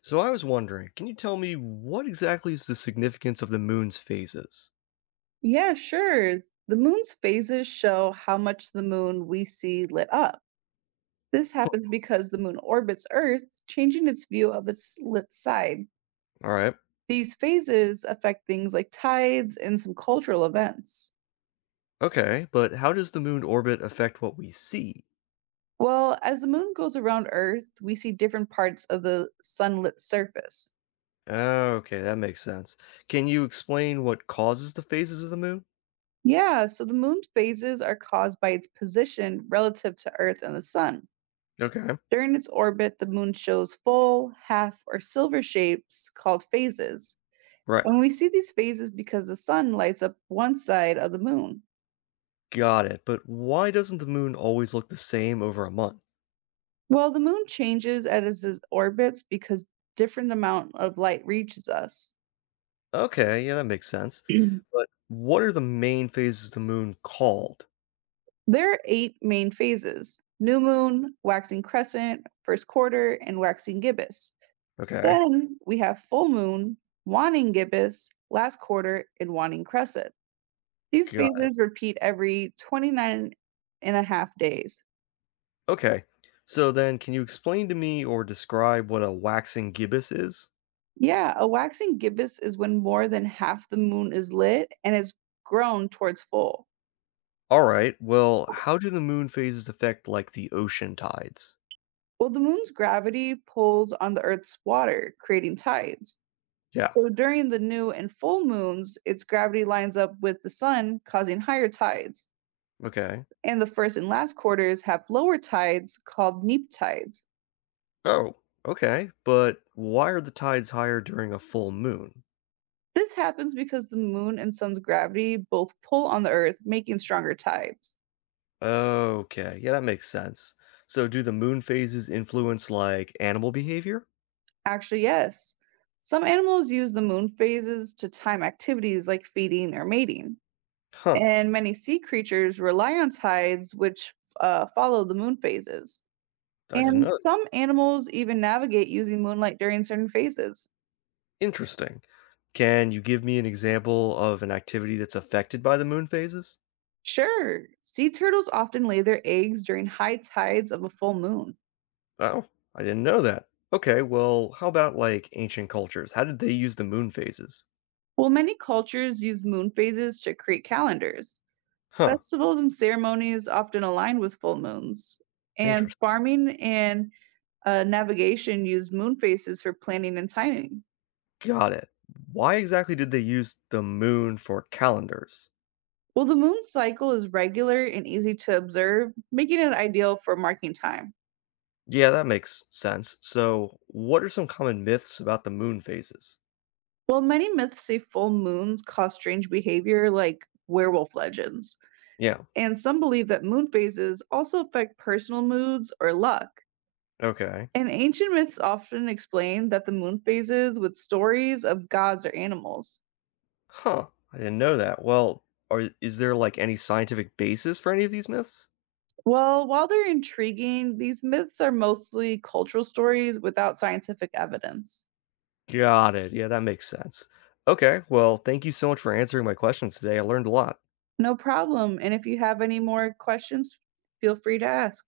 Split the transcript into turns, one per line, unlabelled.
So I was wondering, can you tell me what exactly is the significance of the moon's phases?
Yeah, sure. The moon's phases show how much the moon we see lit up. This happens because the moon orbits Earth, changing its view of its lit side.
All right.
These phases affect things like tides and some cultural events.
Okay, but how does the moon orbit affect what we see?
Well, as the moon goes around Earth, we see different parts of the sunlit surface.
Oh, okay, that makes sense. Can you explain what causes the phases of the moon?
Yeah, so the moon's phases are caused by its position relative to Earth and the sun.
Okay.
During its orbit, the moon shows full, half, or silver shapes called phases.
Right.
When we see these phases because the sun lights up one side of the moon.
Got it. But why doesn't the moon always look the same over a month?
Well, the moon changes as it orbits because different amount of light reaches us.
Okay, yeah, that makes sense.
Mhm.
But what are the main phases of the moon called?
There are eight main phases: new moon, waxing crescent, first quarter, and waxing gibbous.
Okay.
Then we have full moon, waning gibbous, last quarter, and waning crescent. These
Got it.
phases repeat every 29 and a half days.
Okay. So then, can you explain to me or describe what a waxing gibbous is?
Yeah, a waxing gibbous is when more than half the moon is lit and is grown towards full.
All right. Well, how do the moon phases affect like the ocean tides?
Well, the moon's gravity pulls on the Earth's water, creating tides.
Yeah.
So during the new and full moons, its gravity lines up with the sun, causing higher tides.
Okay.
And the first and last quarters have lower tides called neap tides.
Oh, okay. But why are the tides higher during a full moon?
This happens because the moon and sun's gravity both pull on the Earth, making stronger tides.
Okay. Yeah, that makes sense. So do the moon phases influence like animal behavior?
Actually, yes. Some animals use the moon phases to time activities like feeding or mating.
Huh.
And many sea creatures rely on tides, which follow the moon phases.
I didn't
And
know.
some animals even navigate using moonlight during certain phases.
Interesting. Can you give me an example of an activity that's affected by the moon phases?
Sure, sea turtles often lay their eggs during high tides of a full moon.
Oh, I didn't know that. Okay, well, how about like ancient cultures? How did they use the moon phases?
Well, many cultures use moon phases to create calendars.
Huh,
Festivals and ceremonies often align with full moons, and
interesting.
farming and navigation use moon phases for planning and timing.
Got it. Why exactly did they use the moon for calendars?
Well, the moon cycle is regular and easy to observe, making it ideal for marking time.
Yeah, that makes sense. So, what are some common myths about the moon phases?
While many myths say full moons cause strange behavior, like werewolf legends,
Yeah,
and some believe that moon phases also affect personal moods or luck.
okay.
And ancient myths often explain that the moon phases with stories of gods or animals.
Huh, I didn't know that. Well, is there like any scientific basis for any of these myths?
Well, while they're intriguing, these myths are mostly cultural stories without scientific evidence.
Got it. Yeah, that makes sense. Okay, well, thank you so much for answering my questions today. I learned a lot.
No problem. And if you have any more questions, feel free to ask.